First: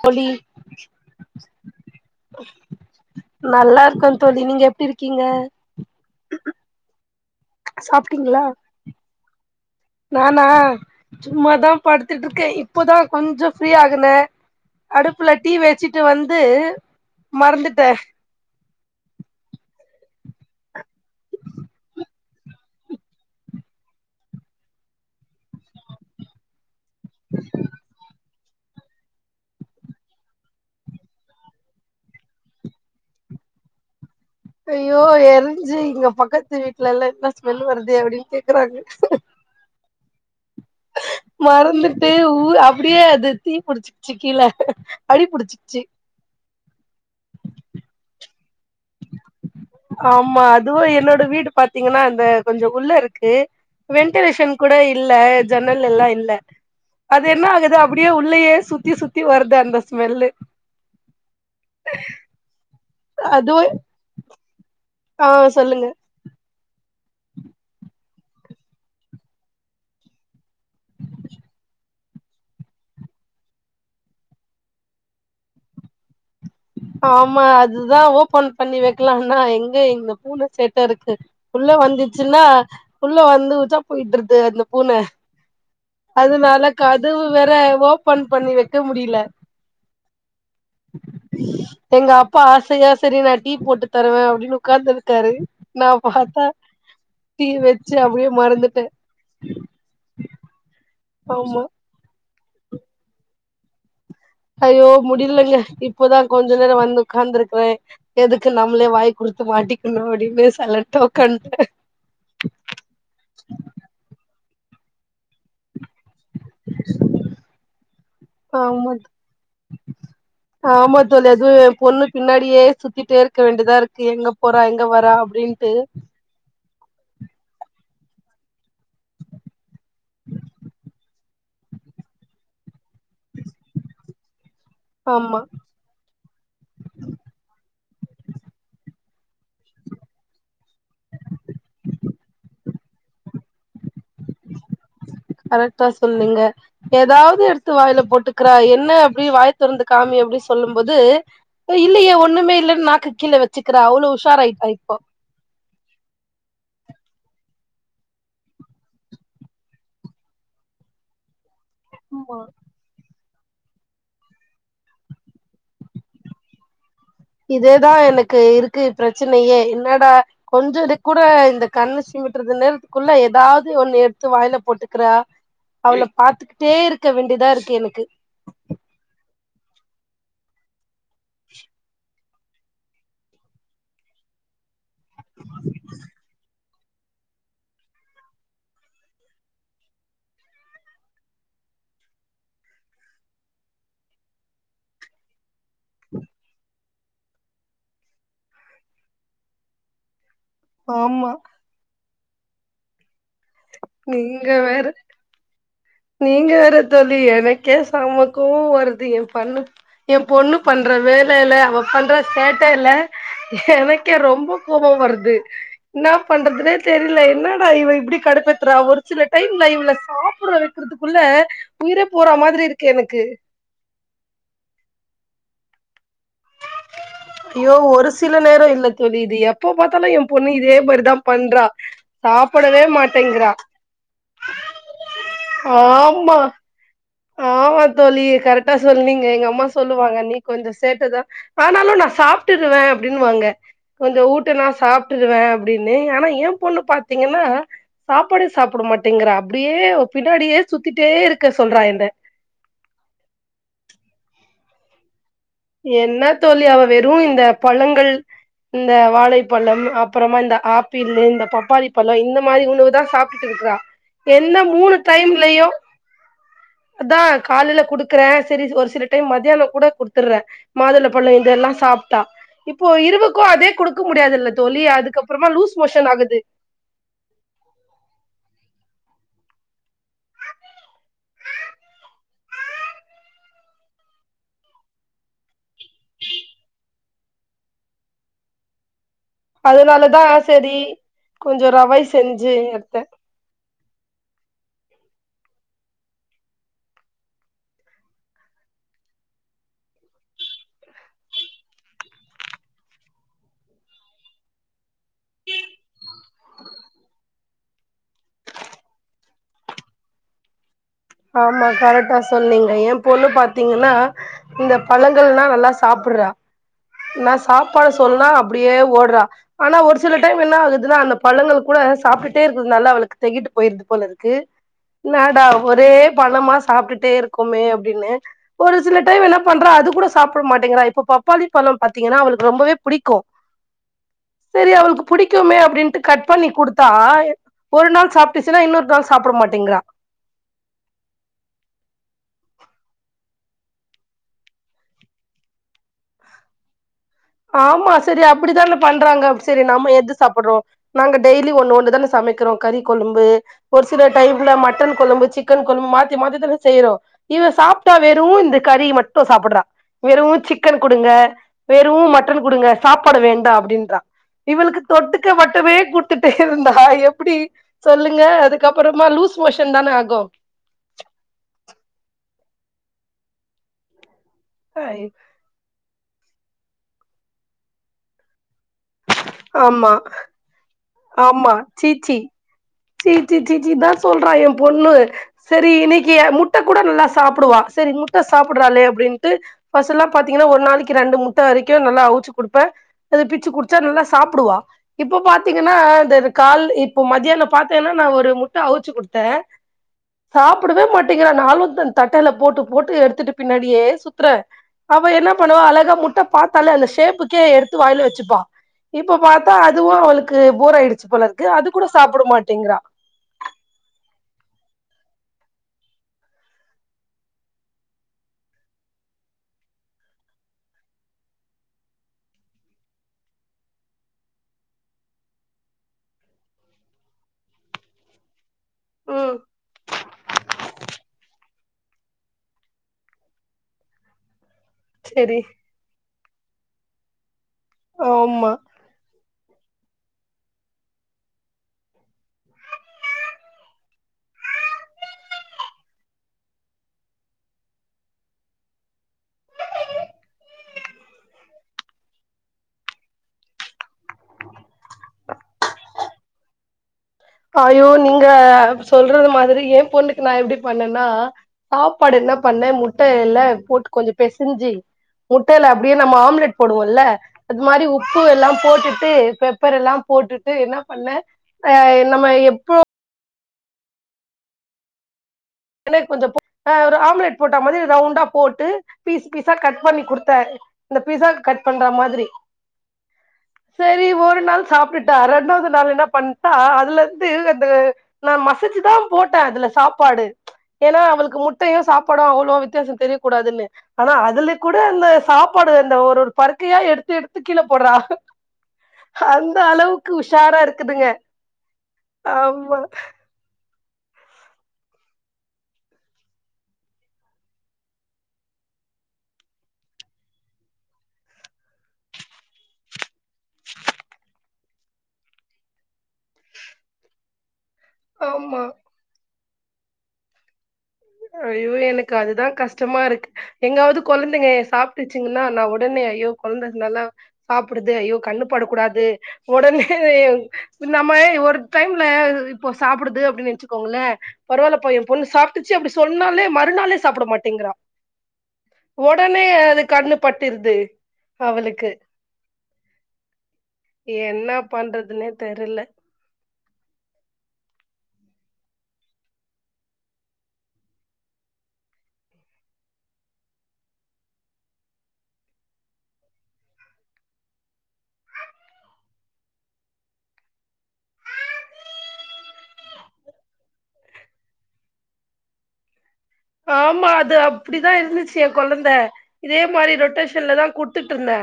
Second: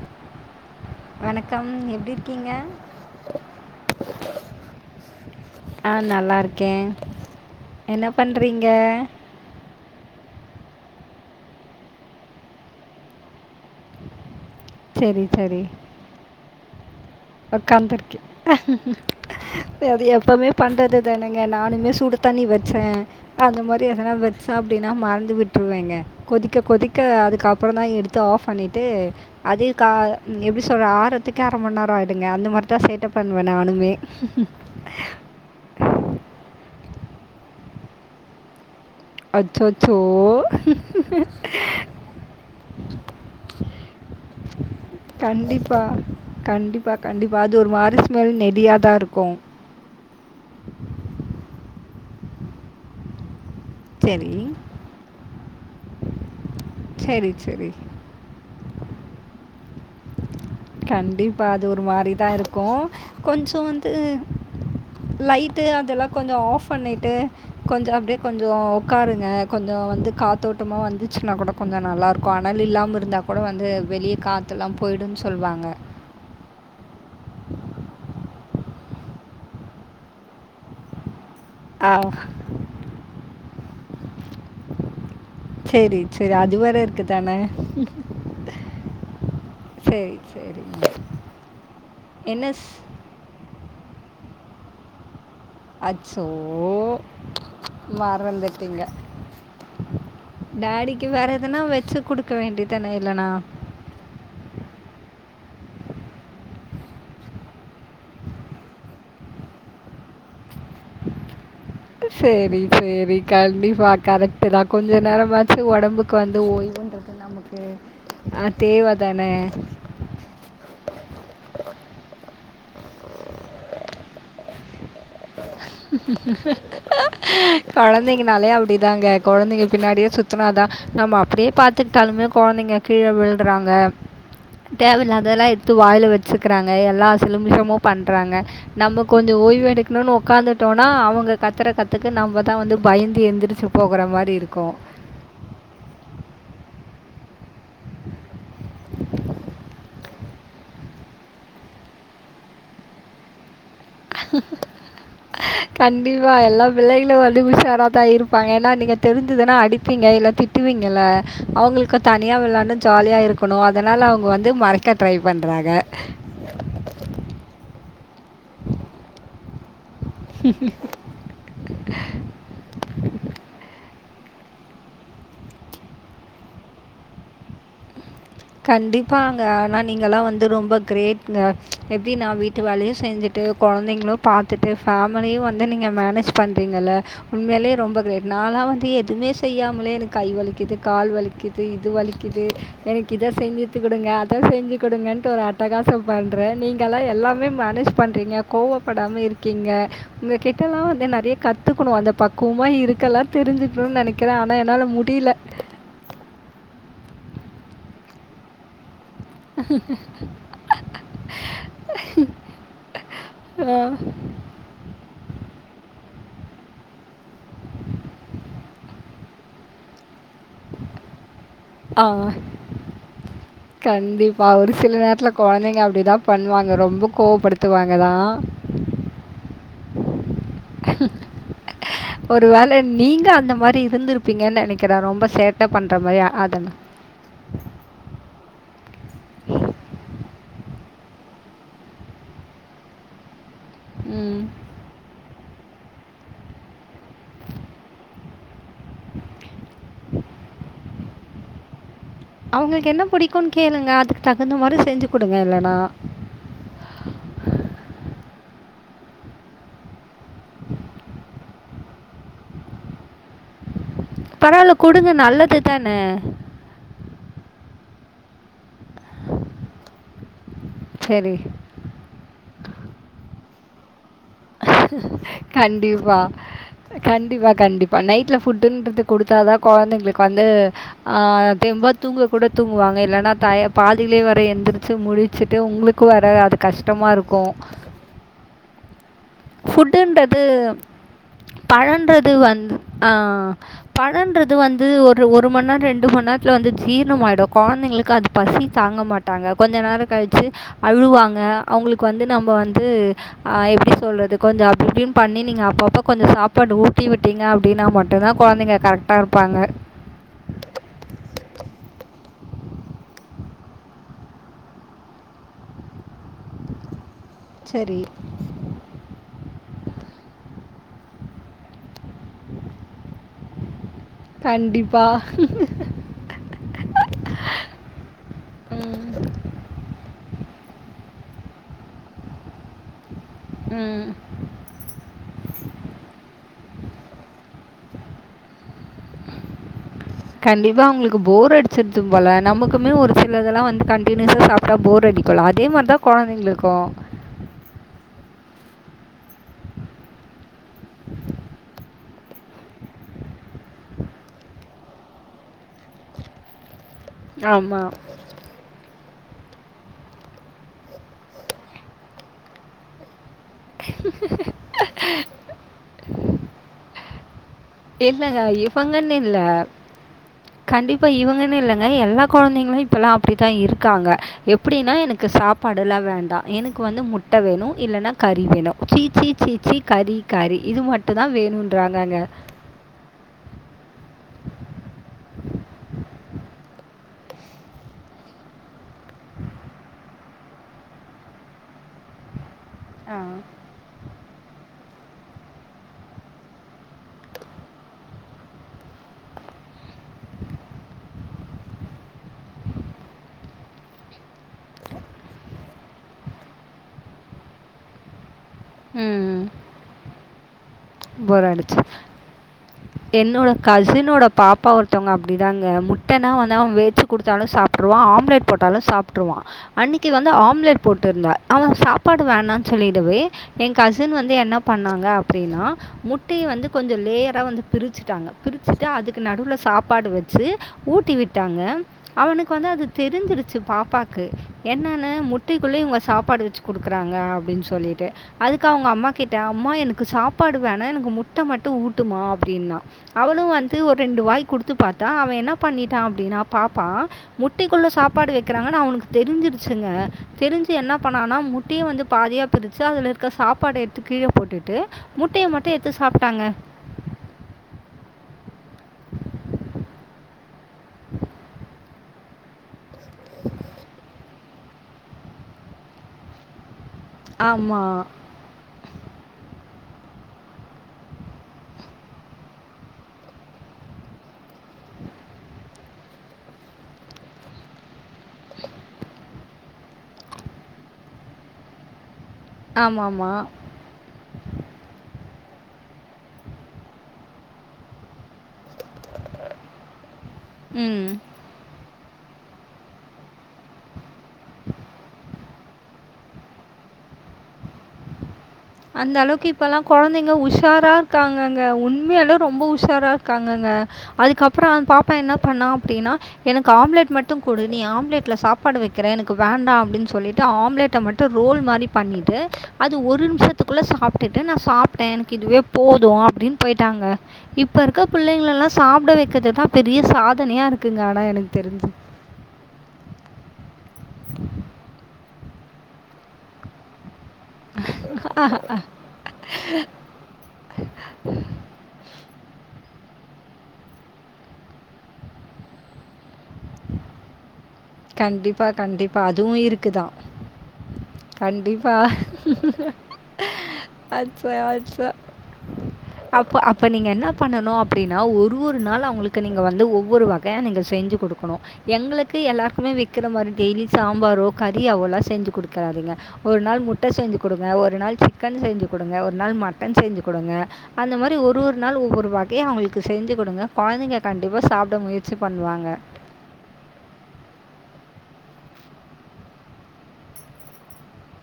தோழி வணக்கம் எப்படி இருக்கீங்க நல்லா இருக்க தோழி நீங்க எப்டி இருக்கீங்க ஆ நல்லா இருக்கே என்ன சாப்ட்டீங்களா பண்றீங்க நானா சும்மாதா படுத்துட்டு இருக்கே இப்பதா கொஞ்சோ ஃப்ரீ ஆகுனே சரி அடுப்புல டீ வச்சுட்டு வந்து மறந்துட்டே ஒக்காந்துருக்கே அது எப்பவுமே பண்றதுதானுங்க நானுமே சுடு தண்ணி வச்ச அந்த மாரி எதனா வச்சா அப்டின்னா மறந்து விட்டுருவேங்க கொதிக்க கொதிக்க அதுக்கப்பறந்தா எடுத்து ஆப் பண்ணிட்டு அதையு க எப்டி சொல்ற ஆறத்துக்ககே அர மண்நேரம் ஆயிடுங்க அந்த மாரிதா சேட்ட பண்ணுவ நானுமே ஐயோ எரிஞ்சு இங்க பக்கத்து வீட்டுல எல்லா என்ன ஸ்மெல் வருதே அப்டின்னு கேக்குறாங்க அச்சச்சோ மறந்துட்டு ஊ அப்டியே அது தீ புடிச்சிக்கிச்சு கீழ அடிபுடிச்சிக்கிச்சு கண்டிப்பா கண்டிப்பா அது ஒரு மாரி ஸ்மெல் நெடியாதா இருக்கு ஆமா அதுவு என்னோட வீடு பாத்தீங்கன்னா அந்த கொஞ்சோ உள்ள இருக்கு சரி வென்டிலேஷன் கூட இல்ல ஜன்னல் எல்லா இல்ல அது சரி, என்ன சரி. ஆகுது அப்டியே உள்ளயே சுத்தி சுத்தி வருது அந்த ஸ்மெல்லு கண்டிப்பா அது ஒரு மாரிதா இருக்கு கொஞ்சோ அதுவு வந்து ஆ லைட்டு சொல்லுங்க அதெல்லா கொஞ்சோ ஆஃப் பண்ணிட்டு கொஞ்சோ அப்டியே கொஞ்சோ உக்காருங்க கொஞ்சோ வந்து காத்தோட்டமா வந்துச்சுனா கூட கொஞ்சோ நல்லாருக்கு அனல் இல்லாம இருந்தா கூட வந்து வெளியே காத்துல்லா போய்டுன்னு சொல்லுவாங்க ஆமா அதுதா ஓபன் பண்ணி வைக்கலாம்னா எங்க எங்க பூன சேட்ட இருக்கு உள்ள ஆ. வந்துச்சுன்னா உள்ள வந்து உச்சா போயிடுருது அந்த பூன சேரி சேரி அது அதனால வேற இருக்கு கதவு தான வேற ஓபன் பண்ணி வைக்க முடியல சேரி சேரிங்க எங்க அப்பா ஆசையா சேரி நா டீ போட்டு தருவே அப்டின்னு உக்காந்துக்காரு அச்சோ வச்சு அப்டியே மறந்துட்டீங்க மறந்துட்டே டேடிக்கு வேற எதுன்னா ஆமா வச்சு குடுக்க வேண்டியதான இல்லனா ஐயோ முடியலங்க இப்போதா கொஞ்ச நேர வந்து உக்காந்துருக்கிறே எதுக்கு நம்மளே வாய குடுத்து மாட்டிக்கணு அப்டின்னு சைலண்டா உக்காந்துட்டே சேரி சேரி கண்டிப்பா கரெக்ட்டுதா கொஞ்ச நேரமாச்சு ஒடம்புக்கு வந்து ஓய் வுன்றது நமக்கு அ ஆமா தேவதான ஆமா தோழி அதுவு எ பொண்ணு பின்னாடியே சுத்திட்டே இருக்க வேண்டியதா இருக்கு எங்க போறா எங்க வரா அப்டின்ட்டு கொழந்தைங்கனாலே அப்டிதாங்க கொழந்தைங்க பின்னாடியே சுத்துனாதா நம்ம அப்படியே பாத்துக்கிட்டாலுமே கொழந்தைங்க கீழ விழுறாங்க ஆமா தேவயில்லாததுல்லா எடுத் து வாயில வச்சுக்கிறாங்க எல்லா சிலுமிஷமு பண்றாங்க நம்ம கொஞ்சோ ஓய்வு எடுக் குனுனு ஒக்காந்துட்டோனா அவங்க கத்துற கத்துக்கு நம்பதா வந்து பயந்து எழுந்திரிச்சு போகிற மாரி இருக்கு கரெக்டா சொன்னீங்க ஏதாவது எடுத்து வாயில போட்டுக்கிறா என்ன அப்டி வாய தொறந்து காமி அப்டின்னு சொல்லும்போது இல்லையே ஒண்ணுமே இல்லன்னு நாக்கு கீழ வச்சுக்கிற அவ்ளோ உஷாராயிட்டா இப்ப கண்டிப்பா எல்லா பிள்ளைகளு வந்து உஷாராதா இருப்பாங்க ஏன்னா நீங்க தெரிஞ்சிதுனா அடிப்பீங்க இல்ல திட் டுவீங்கள அவங்களுக் க்க தனியா வெள்ளாண்னு ஜாலியாக இருக்கேணு அதனால அவுங்க வந்து மறைக்க ட்ரை பண்றாங்க இதேதா எனக்கு இருக்கு பிரச்சனையே என்னடா கொஞ்சது கூட இந்த கண்ணு சீமிட் றது நேரத்துக்குள்ள ஏதாவது ஒண்ணு எடுத்து வாயில போட்டுக்குற அவள பாத்துக்கிட்டே இருக்க வேண்டியதா இருக்கு எனக்கு கண்டிப்பங்க ஆனா நீங்களா வந்து ரொம்ப கிரேட்ங்க எப்டினா வீட் ட்டு வேலையு செஞ்சுட்டு கொழந்தைங்களு பாத்துட்டு ஃபேமிலியு வந்து நீங்க மேனேஜ் பண்றீங்கல்ல உண்மையிலயே ரொம்ப கிரேட் நானா வந்து எதுவுமே செய்யாமலே எனக்கு கை வலிக்கிது கால் வலிக்கித் து இது வலிக்கிது எனக் கித செஞ்சு குடுங்க அத செஞ்சு குடுங்கன்ட்டு ஒரு அட்டகாசோ பண்றே நீங்கள்லா எல்லாமே மேனேஜ் பண்றீங்க கோவப்படாம இருக்கீங்க உங்க கிட்டல்லா வந்து ஆமா நறைய கத்துக்கணு அந்த பக்குவமா இருக்கலா தெரிஞ்சுக்கணுன் நெனைக்கிறே நீங்க ஆனா என்னால வேற முடியில நீங்க வேற தோழி எனக்கே சம கோவோ வருது பண்ணு எ பொண்ணு பண்ற வேலயில அவ பண்ற சேட்டலே எனக்கே ரொம்ப கோபம் வருது என்ன பண்றதுனே தெரில என்னடா இவ இப்பிடி கடுப்பேத்துறா ஒரு சில டைம்ல இவல சாப்பிட்ற த்து குள்ள உயிரே ஆ. போற மாதிரி இருக்கு எனக்கு கண்டிப்பா ஒரு சில நேரத்துல கொழந்தைங்க அப்படிதா பண்ணுவாங்க ரொம்ப ஐயோ கோவப்படுத்துவாங்க ஒரு தான். சில நேரோல்ல தோழி இது எப்ப பாத்தாலு எ பொண்ணு இ தே மாதிரிதா பண்றா ஒருவேளை சாப்பிடவே மாட்டேங்கிறா க்கேற ரொம்ப சேட்ட பண்ற மாரி ஆமா அது ஆமா தோழி கரெக்டா சொல்லீங்க எங்க அம்மா சொல்லுவாங்க நீ கொஞ்சோ சேட்டதா ஆனாலு நா சாப்ட்டுருவே அப்டின்னு வாங்க கொஞ்சோ ம். ஊட்டுனா சாப் ட்டுருவே அப்டின்னு ஆனா ஏ பொண்ணு பாத்தீங்கன்னா சாப்பாடே சாப்புட மாட்டேங்கிறா அப்டியே பின்னாடியே சுத்திட்டேருக்க சொல்றா என்ன அவுங்களுக்கு என்ன புடிக்குன்னு கேளுங்க அதுக்கு தகுந்த மாரி செஞ்சு குடுங்க இல்ல என்ன தோழி அவ வெறு இந்த பழங்கள் இந்த வாழைப்பழம் அப்புறமா இந்த ஆப்பிள் இந்த பப்பாளி பழோ இந்த மாதிரி உணவு தா சாப் ட்டுறா எந்த பரவால்ல மூணு குடுங்க நல்லது டைம்லையோ தானே. அதா கால்ல குடுக்குறே செரி ஒரு சில டைம் மத்தியானோ கூட குடுத் துர்றே மாதுளபழோ சரி. இதெல்லா சாப்ட்டா இப்போ இரவுக்கு அதே குடு க்க முடியாதுல்ல தோழி அதுக்கப்புறமா லூஸ் மோஷன் கண்டிப்பா. ஆகுது கண்டிப்பா கண்டிப்பா நைட்ல ஃபுட்டுன்றது குடுத்தாதா கொழந்தைங்களுக்கு வந்து ஆ தெம்பா தூங்க கூட தூங்குவாங்க இல்லன்னா டைம் பாதிலேயே வர எந்திரிச்சு முழிச்சுட்டு உங்களு க்கு வர அது கஷ்டமாருக்கு அதனாலதா ஃபுட்ன்றது செரி கொஞ்சோ ரவை பழோன்றது செஞ்சு வந்து எடுத்தே ஆ பழோன்றது வந்து ஒரு ஒரு மண் நேரோ ரெண்டு மண் நேரத்துல வந்து ஜீரணமாயிடு கொழந்தைங்களுக்கு அது பசி தாங்க மாட் டாங்க கொஞ்ச நேரோ கழச்சு அழுவாங்க அவுங்களுக்கு வந்து நம்ம வந்து ஆ எப்டி சொல்றது கொஞ்சோ அப்டி இப்டி பண்ணி நீங்க அப்பப்போ கொஞ்சோ சாப்பாட்டு ஊட்டி விட்டீங்க அப்டினா மட்டு தா கொழந்தைங்க கரெக்டாருப் ப்பாங்க ஆமா கரெக்டா சொன்னீங்க ஏ பொண்ணு பாத்தீங்கன்னா இந்த பழங்கள்னா நல்லா சாப்புட்றா இன்னா ஸ் சாப்பாடு சரி சொன்னா அப்படியே ஓட்றா ஆனா ஒரு சில டைம் என்னாகுதுன்னா அந்த பழங்கள் கூட சாப்ட்டு டே இருக்குதுனால அவளுக்கு தெகிட்டு போயிருது போலருக்கு கண்டிப்பாக என்னடா ஒரே பழமா சாப்ட்டுட்டே இருக்குமே அப்டின்னு ஒரு சில டைம் ம் என்ன பண்றா அது கூட சாப்புட மாட்டேங்கறா இப்போ பப்பாளி பழோ பாத்தீங்கன்னா அவளுக்கு ரொம்பவே புடிக்கு ம் சரி அவளுக்கு புடிக்குமே அப்டின்ட்டு கட் பண்ணி கொடுத்தா ஒரு நாள் சாப்ட்டுச்சுன்னா இன்னொரு நாள் சாப்ட மாட்டங்கிறா கண்டிப்பா அவங்களுக்கு போர் அடிச்சிருது போல நமக்குமே ஒரு சிலதெல்லா வந்து கண்டியூசா அப்பறோ போர் அடிகுள அதே மாரிதா குழந்தைங்களுக்கும் ஆமா செரி அப்டித்தான பண்றாங்க சரி நாம எது சாப்டுறோ நாங்க டெய்லி ஒண்ணு ஒண்ணு தான சமக்கிறோ கறி கொழம்பு ஒரு சில டைம்ல மட்டன் கொழம்பு சிக்கன் கொழம்பு மாத்தி மாத்திதான செய்றோ இவ ஆமாம் சாப்ட்டா வெறும் இந்த கறி மட்டு சாப்டுறா வெறும் சிக்கன் கொடுங்க வெறு மிட் கொடுங்க சாப்பாட வேண்டா அப்டின்றா இவளுக்கு தொட்டுக்க மட்டுமே கொடுத்துட்டே இருந்தா எப்டி சொல்லுங்க இல்லைங்க அதுக்கப்பறமா லூஸ் மோஷன் தான ஆகும் கண்டிப்பா இவங்கன்னு இல்லங்க எல்லா குழந்தைங்களு இப்பல்லா அப்டித்தா இருக்காங்க அப்டின்னா எனக்கு சாப்பாடெலா வேண்டா எனக்கு வந்து முட்ட வேணும் இல்லன்னா கறி வேணு சீச்சி சீச்சி ஆமா கறி கறி இது மட்டு தா வேணும்றாங்க அங்க சீ சி சச்சிதா சொல்றா எய பொண்ணு சரி இன்னிக்கு முட்ட கூட நல்லா சாப்டுவா செரி முட்ட சாப்டறாளே அப்டின்ட்டு ஃபர்ஸ்ட் எல்லா பாத்தீங்கன்னா ஒரு நாளைக்கு ரெண்டு முட்ட வரக்கும் நல்லா அவிச்சு கொடுப்ப ஆ அது பிச்சு குடுத்து உச்சா நல்லா சாப்டுவா இப்ப பாத்தீங்கன்னா இந்த கால் இப்ப மத்தியான பாத்தேன்னா நா ஒரு முட்ட அவிச்சு கொடுத்த சாப்டவே மாட்டங்கிறா நாலும் த தட்டயில போட்டு போட்டு எடுத்துட்டு பின்னாடியே சுத்துற அவ என்ன பண்ணுவா அழகா முட்ட பாத்தாலே அந்த ஷேப்புக்கே எடுத்து வாயுல வச்சுப்பா இப்ப ம் பாத்தா அதுவு அவளுக்கு போர் ஆய்டுச்சு போல இருக்கு போர் அது அடிச்சு கூட சாப்ட மாட்டங்கிறா என்னோட கசினோட பாப்பா ஒருத்தவங்க அப்டிதாங்க முட்டனா வந்து அவ வெச் கொடுத்தாலு சாப்டுருவா ஆம்லட் போட்டாலு சாப்டுருவா அன்னிக்கு வந்து ஆம்லெட் போட்டுருந்தா அவ சாப்பாடு வேணாம்னு சொல்லிடவே எய கசின் வந்து என்ன பண்ணாங்க அப்டின்னா முட்டய வந்து கொஞ்சோ லேயரா வந்து பிரிச்சுட்டாங்க பிரிச்சுட்டு அதுக்கு ம் நடுவுல சாப்பாடு வச்சு ஊட்டி விட்டாங்க அவனுக்கு வந்து அது தெரிஞ்சிருச்சு பாப்பாக்கு என்னன்னு செரி முட்டக்குள்ள இவங்க சாப்பாடு வச்சு கொடுக்குறாங்க அப்டின்னு சொல்லிட்டு ஆமா அதுக்கு அவங்க அம்மா கிட்ட அம்மா எனக்கு சாப்ட சப்பாடுவோனா எனக்கு முட்ட மட்டும் ஊட்டுமா அப்டின்னா அவளு வந்து ஒரு ரெண்டு வாய் கொடுத்து பாத்தா அவ என்ன பண்ணிட்டா அப்டின்னா பாப்பா முட்டக்குள்ள சாப்பாடு வக்கிறாங்கன்னு அவனுக்கு தெரிஞ்சிருச்சுங்க தெரிஞ்சு என்ன பண்ணனா முட்டிய வந்து பாதியா பிரிச்சு அதுல இருக்க சாப்பாடு எடுத்து கீழ போட்டுட்டு முட்டய மட்டும் எடுத்து சாப்புட்டாங்க அயோ நீங்க சொல்றது மாரி எய பொண்ணு நா எப்டி பண்ணேன்னா சாப்பாடு என்ன பண்ணே முட்டல்ல போட்டு கொஞ்ச பேச ஞ்சு முட்டயில நம்ம ஆம்லெட் போடுவோம்ல்ல அது மாதிரி ஆமாம் உப்பு எல்லா போட்டுட்டு பெப்பர் எல்லா போட்டுட்டு என்ன பண்ண அ நம்ம எப்ப எனக்கு கொஞ்சம்் ஒரு ஆம்லெட் போட்ட மாரி ரவுண்டா போட்டு பீஸ் பீஸா கட் பண்ணி கொடுத்த இந்த பீஸா கட் பண்ற மாதிரி ஆமாமா செரி ஒரு நாள் சாப்ட்டுட்டா ரெண்டாவது நாள் என்ன பண்ணிட்டா அதுல இருந்து அந்த நா மசஜீ தா போட்ட அதுல சாப்பாடு ஏன்னா ம் அவனுளுக்கு முட்டயோ சாப்பாடு அவ்வளோ வித்தியாச தெரியக் கூடாதுன்னு ஆனா அதுல கூட அந்த சாப்பாடு அந்த ஒரு பருக்கயா எடுத்து எடுத்து கீழ போடுறா அந்த அளவுக்கு இப்ப எல்லா கொழந்தைங்க உஷாரா இருக்காங்கங்க உண்மையாலே ரொம்ப ஆமா உஷாரா இரு க்காங்கங்க அதுக்கப்புற அந்த பாப்பா என்ன பண்ணா அப்டின்னா எனக்கு ஆம்லெட் மட்டு குடு நீ ஆம்லெட்ல சாப்பாடு வைக்கிற எனக்கு வேண்டா அப்டின் சொல்லிட்டு ஆம்லேட்ட மட்டு டு ரோல் மாரி பண்ணிட்டு அது ஒரு நிமிஷ த்துக்குள்ள சாப்ட்டுட்டு நா சாப்ட்ட எனக்கு இதுவே போது அப்டினு போயிட்டாங்க இப்போ இருக்க ஆமா பிள்ளைங்களலா சாப்ட வைக்கிறதுதா பெரிய சாதனையா இருக் ஐயோ எனக்கு அதுதா கஷ்டமா இருக் எங்காவது கொழந்தைங்க சாப்ட்டுச்சுங்கன்னா நா ஒடனே ஐயோ கொழந்தை நல்லா சாப்டுது ஐயோ கண்ணுப்படக் கூடாது ஒடனே நம்ம ஒரு டைம்ல இப்ப சாப்பிடுது அப்டினு நினைச்சுக்கோங்களே பரவால்லப்பா எ பொண்ணு சாப்ட் ச்சு அப்டி சொன்னாலே மறுநாளே சாப்ட மாட்டேங்கிறா கண்டிப்பா கண்டிப்பா ஒடனே அதுவு அது இருக்குதா கண்ணு பட்டுருது அவளுக்கு என்ன அச்சா அச்சா பண்றதுனே தெரில அப்போ அப்போ நீங்க என்ன பண்ணணு அப்படினா ஒரு ஒரு நாளு அவங்களுக்கு நீங்க வந்து ஒவ்வொரு வகையா நீங்க செஞ்சு கொடுக்கணு எங்களுக்கு எல்லாருக்குமே வெக்கற மாரி டெய்லி சாம்பாரோ கறியாவோலா செஞ்சு கொடுக்குறாதீங்க ஒரு நாள் முட்ட செஞ்சு குடுங்க ஒரு நாள் சிக்கன் செஞ்சு குடுங்க ஒரு நாள் மட்டன் செஞ்சு குடுங்க அந்த மாரி ஒரு ஒரு நாள் ஒவ்வொரு வகையா அவங்களுக்கு செஞ்சு கொடுங்க கொழந்தைங்க கண்டிப்பா சாப்பிட முயற்சி பண்ணுவாங்க ஆமா அது அப்படிதா இருந்துச்சு எ கொழந்த இதே மாரி ரொட்டேஷன்ல தா குடுத்துட்டு இருந்த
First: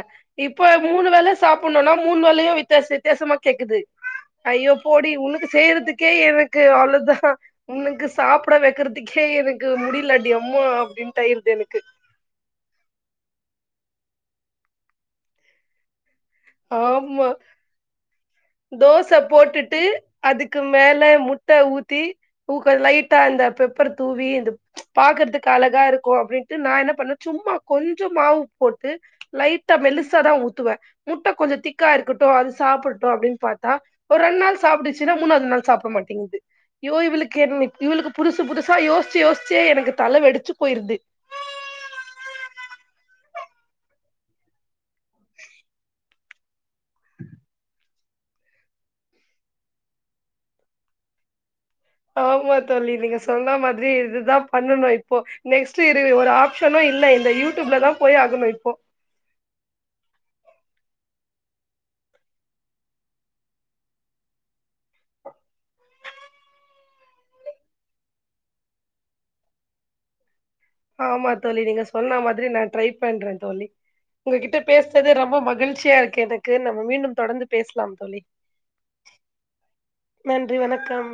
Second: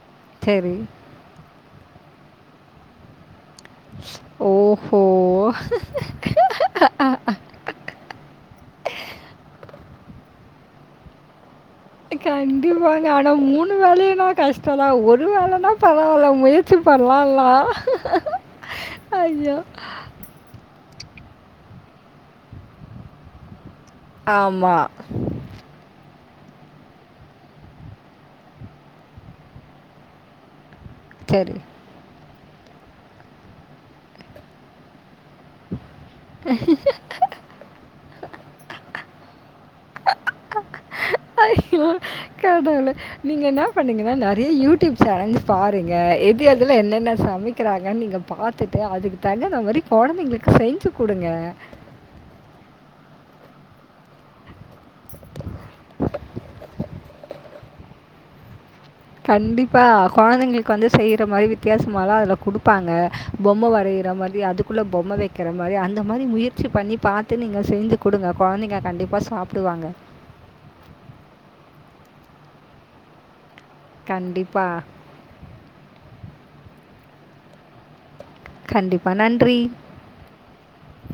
இப்ப சரி மூணு வேல சாப்புணுனா மூணு வேலையு வித்தியாச வித்தியாசமா கேக்குது ஐயோ ஓஹோ போடி உனுக்கு செய்றதுக்கே எனக் க்கு அவ்ளதா உனக்கு சாப்பிட வைக்கிறதுகே எனக் முடியலடி அம்மா அப்டினு ஆயிடுது எனக்கு கண்டிப்பாங்க ஆனா மூணு வேலையன்னா கஷ்ட தா ஒரு வேலைனா பரவால முயற்சி ஆமா பண்ணலால்லா தோச ஐயோ போட்டுட்டு அதுக்கு மேல முட்ட ஊத்தி ஊக்க லைட்டா அந்த பெப்பர் தூவி இந்த ஆமாம் பாக்கறதுக்கு அழகா இருக்கு அப்டின் டு நா என்ன பண்ண சும்மா கொஞ்ச மாவு போட்டு லைட்டா மெல்லிசாதா ஊத்துவ முட்ட சரி. கொஞ்ச திக் க்கா இருக்கட்டு அது சாப்பிடட்டு அப்டினு பாத்தா ஒரு ரெண்டு நாள் சாப்டுச்சுன்னா மூணாவது நாள் சாப்ட மாட்டேங்குது யோ இவளுக்கு என் இவளுக்கு புதுசு புதுசா யோசிச்சு யோசிச்சே எனக்கு தல வெடிச்சு போயிருது ஐயோ கடவுளே நீங்க என்ன பண்ணீங்கன்னா நெறைய யூடிப் சேனல்ஸ் பாருங்க எப் ப அதுல என்னென்னன சமைக்கிறாங்க கன் நீங்க பாத்துட்டு அதுக்கு தகுந்தா மாரி கொழந்தைங்களுக்கு செஞ்சு கொடுங்க ஆமா தோழி நீங்க சொன்ன மாதிரி இதுதா பண்ணணு இப்போ நெக்ஸ்ட் ஒரு ஆப்ஷனு இல்ல இந்த யூடிப்ல தா போய் ஆகணு இப்போ கண்டிப்பா கொழந்தைங்களுக்கு வந்து செய்யற மாரி வித்தியாசமாலா அதுல குடுப்பாங்க பொம்ம வரையிற மாரி அதுக்குள்ள பொம்ம வைக்கிற மாரி அந்த மாரி முயற்சி பண்ணி பாத்து நீங்க செஞ்சு குடுங்க கொழந்தைங்க கண்டிப்பா சாப்டுவாங்க ஆமா தோழி நீங்க சொன்ன மாதிரி நா ட்ரை பண்ற தோழி உங்ககிட்ட கண்டிப்பா, பேசுறது ரொம்ப மகிழ்ச்சியா இருக்கு எனக்கு நம்ம மீண்டும் தொடர்ந்து பேசலாம் தோழி கண்டிப்பா நன்றி நன்றி வணக்கம்